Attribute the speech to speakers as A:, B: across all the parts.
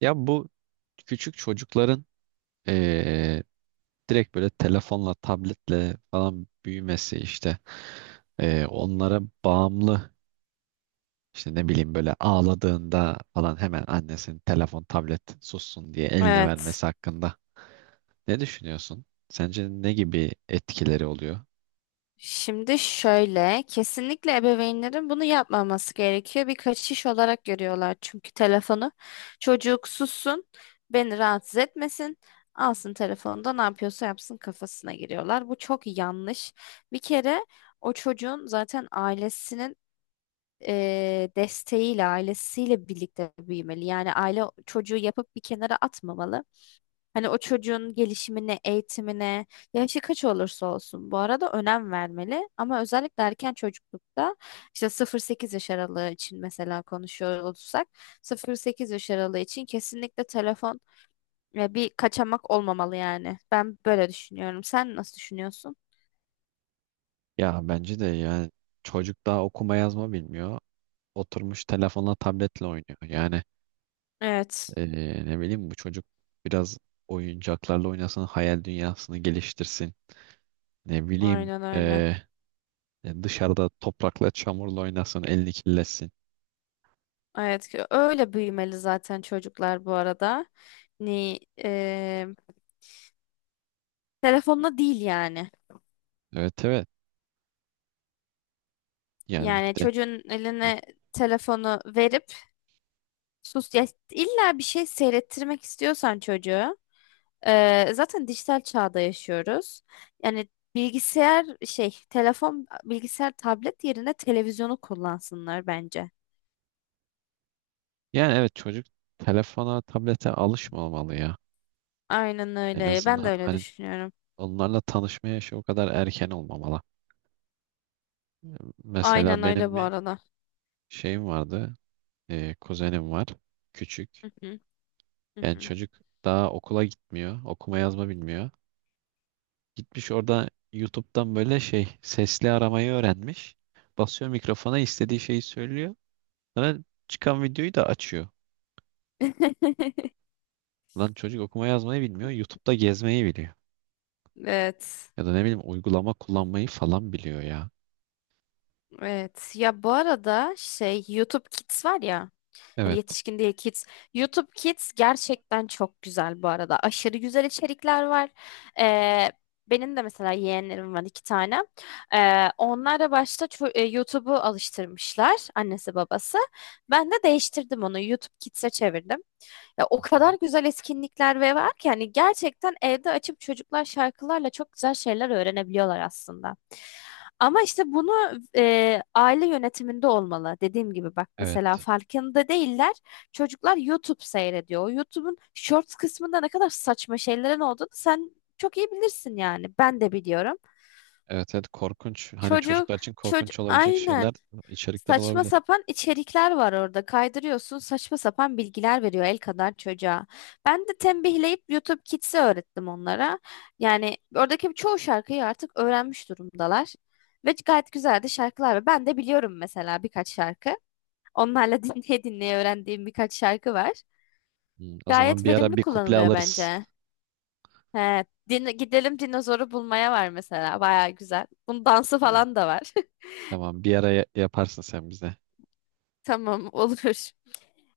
A: Ya bu küçük çocukların eee, direkt böyle telefonla, tabletle falan büyümesi işte, onlara bağımlı, işte ne bileyim böyle ağladığında falan hemen annesinin telefon, tablet sussun diye eline
B: Evet.
A: vermesi hakkında ne düşünüyorsun? Sence ne gibi etkileri oluyor?
B: Şimdi şöyle, kesinlikle ebeveynlerin bunu yapmaması gerekiyor. Bir kaçış olarak görüyorlar çünkü telefonu. Çocuk sussun, beni rahatsız etmesin, alsın telefonda ne yapıyorsa yapsın kafasına giriyorlar. Bu çok yanlış. Bir kere o çocuğun zaten ailesinin desteğiyle, ailesiyle birlikte büyümeli. Yani aile çocuğu yapıp bir kenara atmamalı. Hani o çocuğun gelişimine, eğitimine, yaşı kaç olursa olsun bu arada önem vermeli. Ama özellikle erken çocuklukta işte 0-8 yaş aralığı için mesela konuşuyor olursak 0-8 yaş aralığı için kesinlikle telefon bir kaçamak olmamalı yani. Ben böyle düşünüyorum. Sen nasıl düşünüyorsun?
A: Ya bence de yani çocuk daha okuma yazma bilmiyor. Oturmuş telefonla tabletle oynuyor. Yani
B: Evet,
A: ne bileyim bu çocuk biraz oyuncaklarla oynasın, hayal dünyasını geliştirsin. Ne bileyim
B: aynen öyle.
A: dışarıda toprakla çamurla oynasın, elini kirletsin.
B: Evet, ki öyle büyümeli zaten çocuklar bu arada. Ni, e, Telefonla değil yani.
A: Evet, evet. Yani
B: Yani
A: bir de
B: çocuğun
A: hı,
B: eline telefonu verip sus ya illa bir şey seyrettirmek istiyorsan çocuğu zaten dijital çağda yaşıyoruz. Yani bilgisayar şey telefon bilgisayar tablet yerine televizyonu kullansınlar bence.
A: yani evet, çocuk telefona, tablete alışmamalı ya.
B: Aynen
A: En
B: öyle. Ben de
A: azından
B: öyle
A: hani
B: düşünüyorum.
A: onlarla tanışma yaşı o kadar erken olmamalı.
B: Aynen
A: Mesela
B: öyle
A: benim
B: bu
A: bir
B: arada.
A: şeyim vardı. E, kuzenim var. Küçük.
B: Hı hı, hı
A: Yani
B: hı.
A: çocuk daha okula gitmiyor. Okuma yazma bilmiyor. Gitmiş orada YouTube'dan böyle şey sesli aramayı öğrenmiş. Basıyor mikrofona istediği şeyi söylüyor. Sonra çıkan videoyu da açıyor. Lan çocuk okuma yazmayı bilmiyor. YouTube'da gezmeyi biliyor.
B: Evet.
A: Ya da ne bileyim uygulama kullanmayı falan biliyor ya.
B: Evet. Ya bu arada şey YouTube Kids var ya. Hani
A: Evet.
B: yetişkin değil kids. YouTube Kids gerçekten çok güzel bu arada. Aşırı güzel içerikler var. Ee, benim de mesela yeğenlerim var 2 tane. Onlar da başta YouTube'u alıştırmışlar annesi babası. Ben de değiştirdim onu. YouTube Kids'e çevirdim. Ya o
A: Hı.
B: kadar güzel etkinlikler ve var ki hani gerçekten evde açıp çocuklar şarkılarla çok güzel şeyler öğrenebiliyorlar aslında. Ama işte bunu aile yönetiminde olmalı. Dediğim gibi bak mesela
A: Evet.
B: farkında değiller. Çocuklar YouTube seyrediyor. O YouTube'un Shorts kısmında ne kadar saçma şeylerin olduğunu sen çok iyi bilirsin yani. Ben de biliyorum.
A: Evet, evet, korkunç. Hani
B: Çocuk
A: çocuklar için
B: çocuk,
A: korkunç olabilecek şeyler,
B: aynen.
A: içerikler
B: Saçma
A: olabilir.
B: sapan içerikler var orada. Kaydırıyorsun, saçma sapan bilgiler veriyor el kadar çocuğa. Ben de tembihleyip YouTube Kids'i öğrettim onlara. Yani oradaki çoğu şarkıyı artık öğrenmiş durumdalar. Ve gayet güzel de şarkılar var. Ben de biliyorum mesela birkaç şarkı. Onlarla dinleye dinleye öğrendiğim birkaç şarkı var.
A: Hmm, o zaman
B: Gayet
A: bir ara
B: verimli
A: bir kuple
B: kullanılıyor
A: alırız.
B: bence. He, gidelim dinozoru bulmaya var mesela. Baya güzel. Bunun dansı
A: Hı.
B: falan da var.
A: Tamam, bir ara yaparsın sen bize.
B: Tamam olur.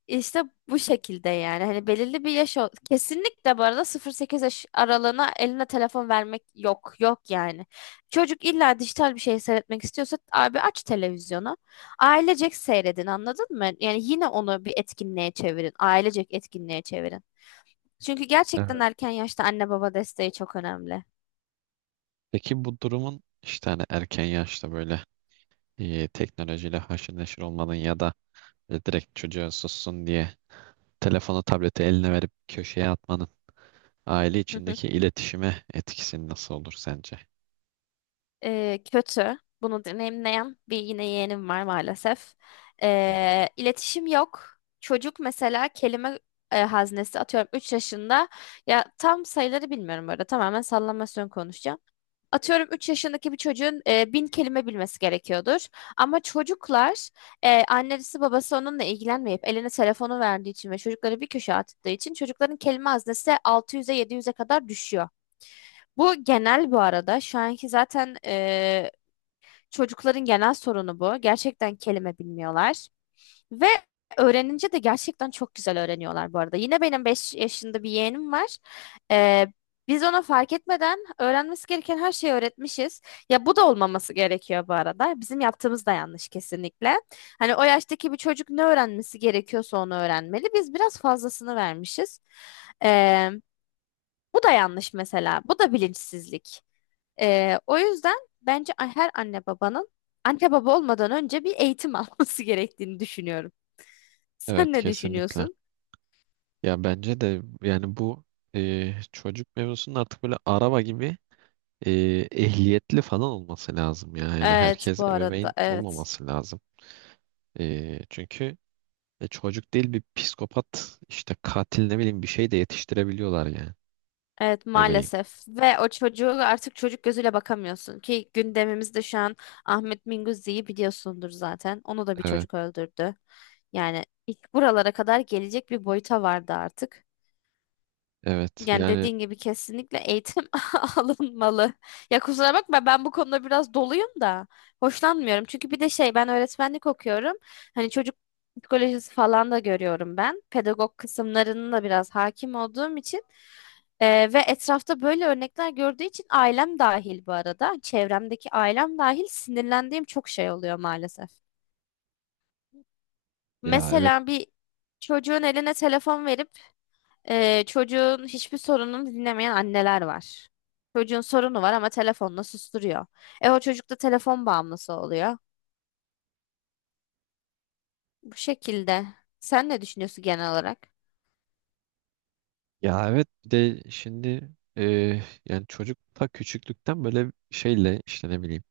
B: İşte bu şekilde yani hani belirli bir kesinlikle bu arada 0-8 yaş aralığına eline telefon vermek yok yok yani. Çocuk illa dijital bir şey seyretmek istiyorsa abi aç televizyonu. Ailecek seyredin anladın mı? Yani yine onu bir etkinliğe çevirin. Ailecek etkinliğe çevirin. Çünkü gerçekten
A: Evet.
B: erken yaşta anne baba desteği çok önemli.
A: Peki bu durumun işte hani erken yaşta böyle e, teknolojiyle haşır neşir olmanın ya da e, direkt çocuğa sussun diye telefonu tableti eline verip köşeye atmanın aile
B: Hı hı.
A: içindeki iletişime etkisi nasıl olur sence?
B: Kötü. Bunu deneyimleyen bir yine yeğenim var maalesef. İletişim yok. Çocuk mesela kelime haznesi atıyorum 3 yaşında. Ya tam sayıları bilmiyorum burada. Tamamen sallamasyon konuşacağım. Atıyorum 3 yaşındaki bir çocuğun 1.000 kelime bilmesi gerekiyordur. Ama çocuklar annesi babası onunla ilgilenmeyip eline telefonu verdiği için ve çocukları bir köşeye attığı için çocukların kelime haznesi 600'e 700'e kadar düşüyor. Bu genel bu arada. Şu anki zaten çocukların genel sorunu bu. Gerçekten kelime bilmiyorlar. Ve öğrenince de gerçekten çok güzel öğreniyorlar bu arada. Yine benim 5 yaşında bir yeğenim var. E, biz ona fark etmeden öğrenmesi gereken her şeyi öğretmişiz. Ya bu da olmaması gerekiyor bu arada. Bizim yaptığımız da yanlış kesinlikle. Hani o yaştaki bir çocuk ne öğrenmesi gerekiyorsa onu öğrenmeli. Biz biraz fazlasını vermişiz. E, bu da yanlış mesela. Bu da bilinçsizlik. O yüzden bence her anne babanın anne baba olmadan önce bir eğitim alması gerektiğini düşünüyorum.
A: Evet,
B: Sen ne
A: kesinlikle.
B: düşünüyorsun?
A: Ya bence de yani bu e, çocuk mevzusunun artık böyle araba gibi e, ehliyetli falan olması lazım ya. Yani
B: Evet bu
A: herkes
B: arada
A: ebeveyn
B: evet.
A: olmaması lazım. E, çünkü e, çocuk değil bir psikopat işte katil ne bileyim bir şey de yetiştirebiliyorlar yani.
B: Evet
A: Ne bileyim.
B: maalesef ve o çocuğu artık çocuk gözüyle bakamıyorsun ki gündemimizde şu an Ahmet Minguzzi'yi biliyorsundur zaten. Onu da bir
A: Evet,
B: çocuk öldürdü. Yani ilk buralara kadar gelecek bir boyuta vardı artık.
A: evet
B: Yani
A: yani,
B: dediğin gibi kesinlikle eğitim alınmalı. Ya kusura bakma ben bu konuda biraz doluyum da hoşlanmıyorum. Çünkü bir de şey ben öğretmenlik okuyorum. Hani çocuk psikolojisi falan da görüyorum ben. Pedagog kısımlarının da biraz hakim olduğum için. Ve etrafta böyle örnekler gördüğü için ailem dahil bu arada. Çevremdeki ailem dahil sinirlendiğim çok şey oluyor maalesef.
A: ya evet.
B: Mesela bir çocuğun eline telefon verip çocuğun hiçbir sorununu dinlemeyen anneler var. Çocuğun sorunu var ama telefonla susturuyor. E o çocuk da telefon bağımlısı oluyor. Bu şekilde. Sen ne düşünüyorsun genel olarak?
A: Ya evet bir de şimdi e, yani çocukta küçüklükten böyle şeyle işte ne bileyim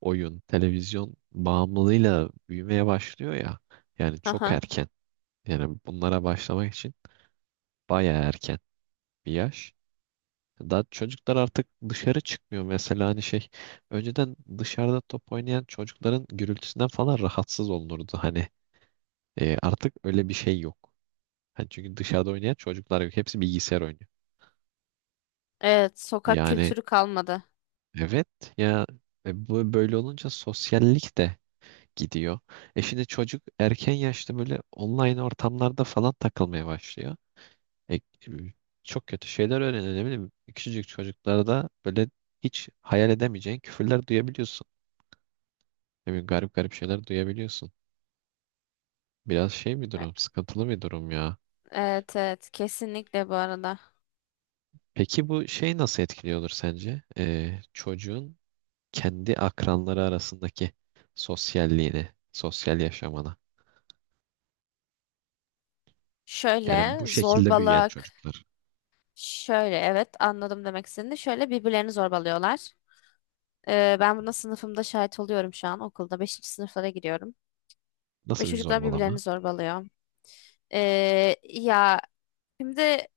A: oyun, televizyon bağımlılığıyla büyümeye başlıyor ya. Yani çok
B: Aha.
A: erken. Yani bunlara başlamak için bayağı erken bir yaş. Daha çocuklar artık dışarı çıkmıyor. Mesela hani şey, önceden dışarıda top oynayan çocukların gürültüsünden falan rahatsız olunurdu. Hani e, artık öyle bir şey yok. Hani çünkü dışarıda oynayan çocuklar yok. Hepsi bilgisayar oynuyor.
B: Evet, sokak
A: Yani
B: kültürü kalmadı.
A: evet ya, e, bu böyle olunca sosyallik de gidiyor. E şimdi çocuk erken yaşta böyle online ortamlarda falan takılmaya başlıyor. E, e, çok kötü şeyler öğreniyor ne bileyim. Küçücük çocuklarda böyle hiç hayal edemeyeceğin küfürler duyabiliyorsun. Ne bileyim, garip garip şeyler duyabiliyorsun. Biraz şey bir
B: E-
A: durum, sıkıntılı bir durum ya.
B: Evet, evet, kesinlikle bu arada.
A: Peki bu şey nasıl etkiliyordur sence? E, çocuğun kendi akranları arasındaki sosyalliğini, sosyal yaşamını. Yani
B: Şöyle
A: bu şekilde büyüyen
B: zorbalık.
A: çocuklar.
B: Şöyle evet, anladım demek istediğini. Şöyle birbirlerini zorbalıyorlar. Ben buna sınıfımda şahit oluyorum şu an okulda. Beşinci sınıflara giriyorum. Ve
A: Nasıl bir
B: çocuklar birbirlerini
A: zorbalama?
B: zorbalıyor. Ya, şimdi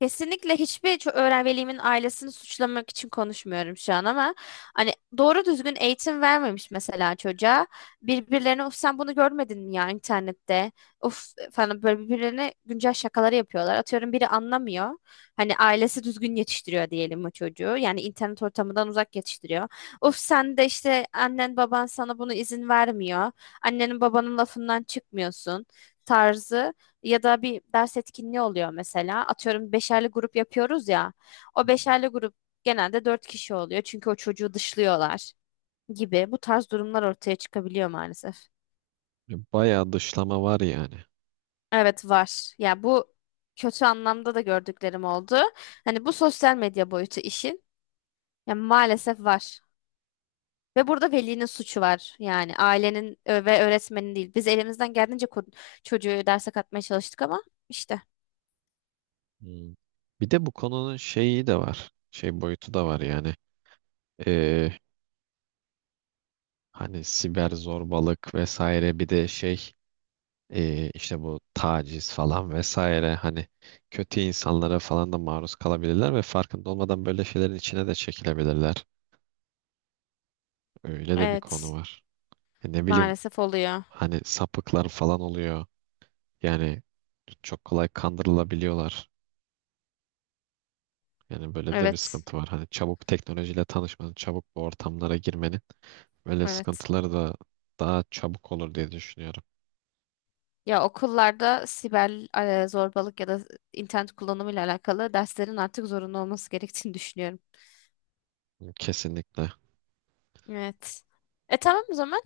B: kesinlikle hiçbir ço- öğren velimin ailesini suçlamak için konuşmuyorum şu an ama hani doğru düzgün eğitim vermemiş mesela çocuğa. Birbirlerine of sen bunu görmedin mi ya internette? Of falan böyle birbirlerine güncel şakaları yapıyorlar. Atıyorum biri anlamıyor. Hani ailesi düzgün yetiştiriyor diyelim o çocuğu. Yani internet ortamından uzak yetiştiriyor. Of sen de işte annen baban sana bunu izin vermiyor. Annenin babanın lafından çıkmıyorsun tarzı. Ya da bir ders etkinliği oluyor mesela. Atıyorum beşerli grup yapıyoruz ya. O beşerli grup genelde 4 kişi oluyor. Çünkü o çocuğu dışlıyorlar gibi. Bu tarz durumlar ortaya çıkabiliyor maalesef.
A: Bayağı dışlama var yani.
B: Evet var. Ya bu kötü anlamda da gördüklerim oldu. Hani bu sosyal medya boyutu işin. Ya maalesef var. Ve burada velinin suçu var. Yani ailenin ve öğretmenin değil. Biz elimizden geldiğince çocuğu derse katmaya çalıştık ama işte.
A: Hmm. Bir de bu konunun şeyi de var. Şey boyutu da var yani. Ee, hani siber zorbalık vesaire, bir de şey işte bu taciz falan vesaire, hani kötü insanlara falan da maruz kalabilirler ve farkında olmadan böyle şeylerin içine de çekilebilirler. Öyle de bir konu
B: Evet.
A: var. E ne bileyim
B: Maalesef oluyor.
A: hani sapıklar falan oluyor. Yani çok kolay kandırılabiliyorlar. Yani böyle de bir
B: Evet,
A: sıkıntı var. Hani çabuk teknolojiyle tanışmanın, çabuk bu ortamlara girmenin böyle
B: evet.
A: sıkıntıları da daha çabuk olur diye düşünüyorum.
B: Ya okullarda siber zorbalık ya da internet kullanımıyla alakalı derslerin artık zorunlu olması gerektiğini düşünüyorum.
A: Kesinlikle.
B: Evet. E tamam o zaman.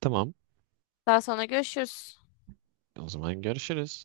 A: Tamam.
B: Daha sonra görüşürüz.
A: O zaman görüşürüz.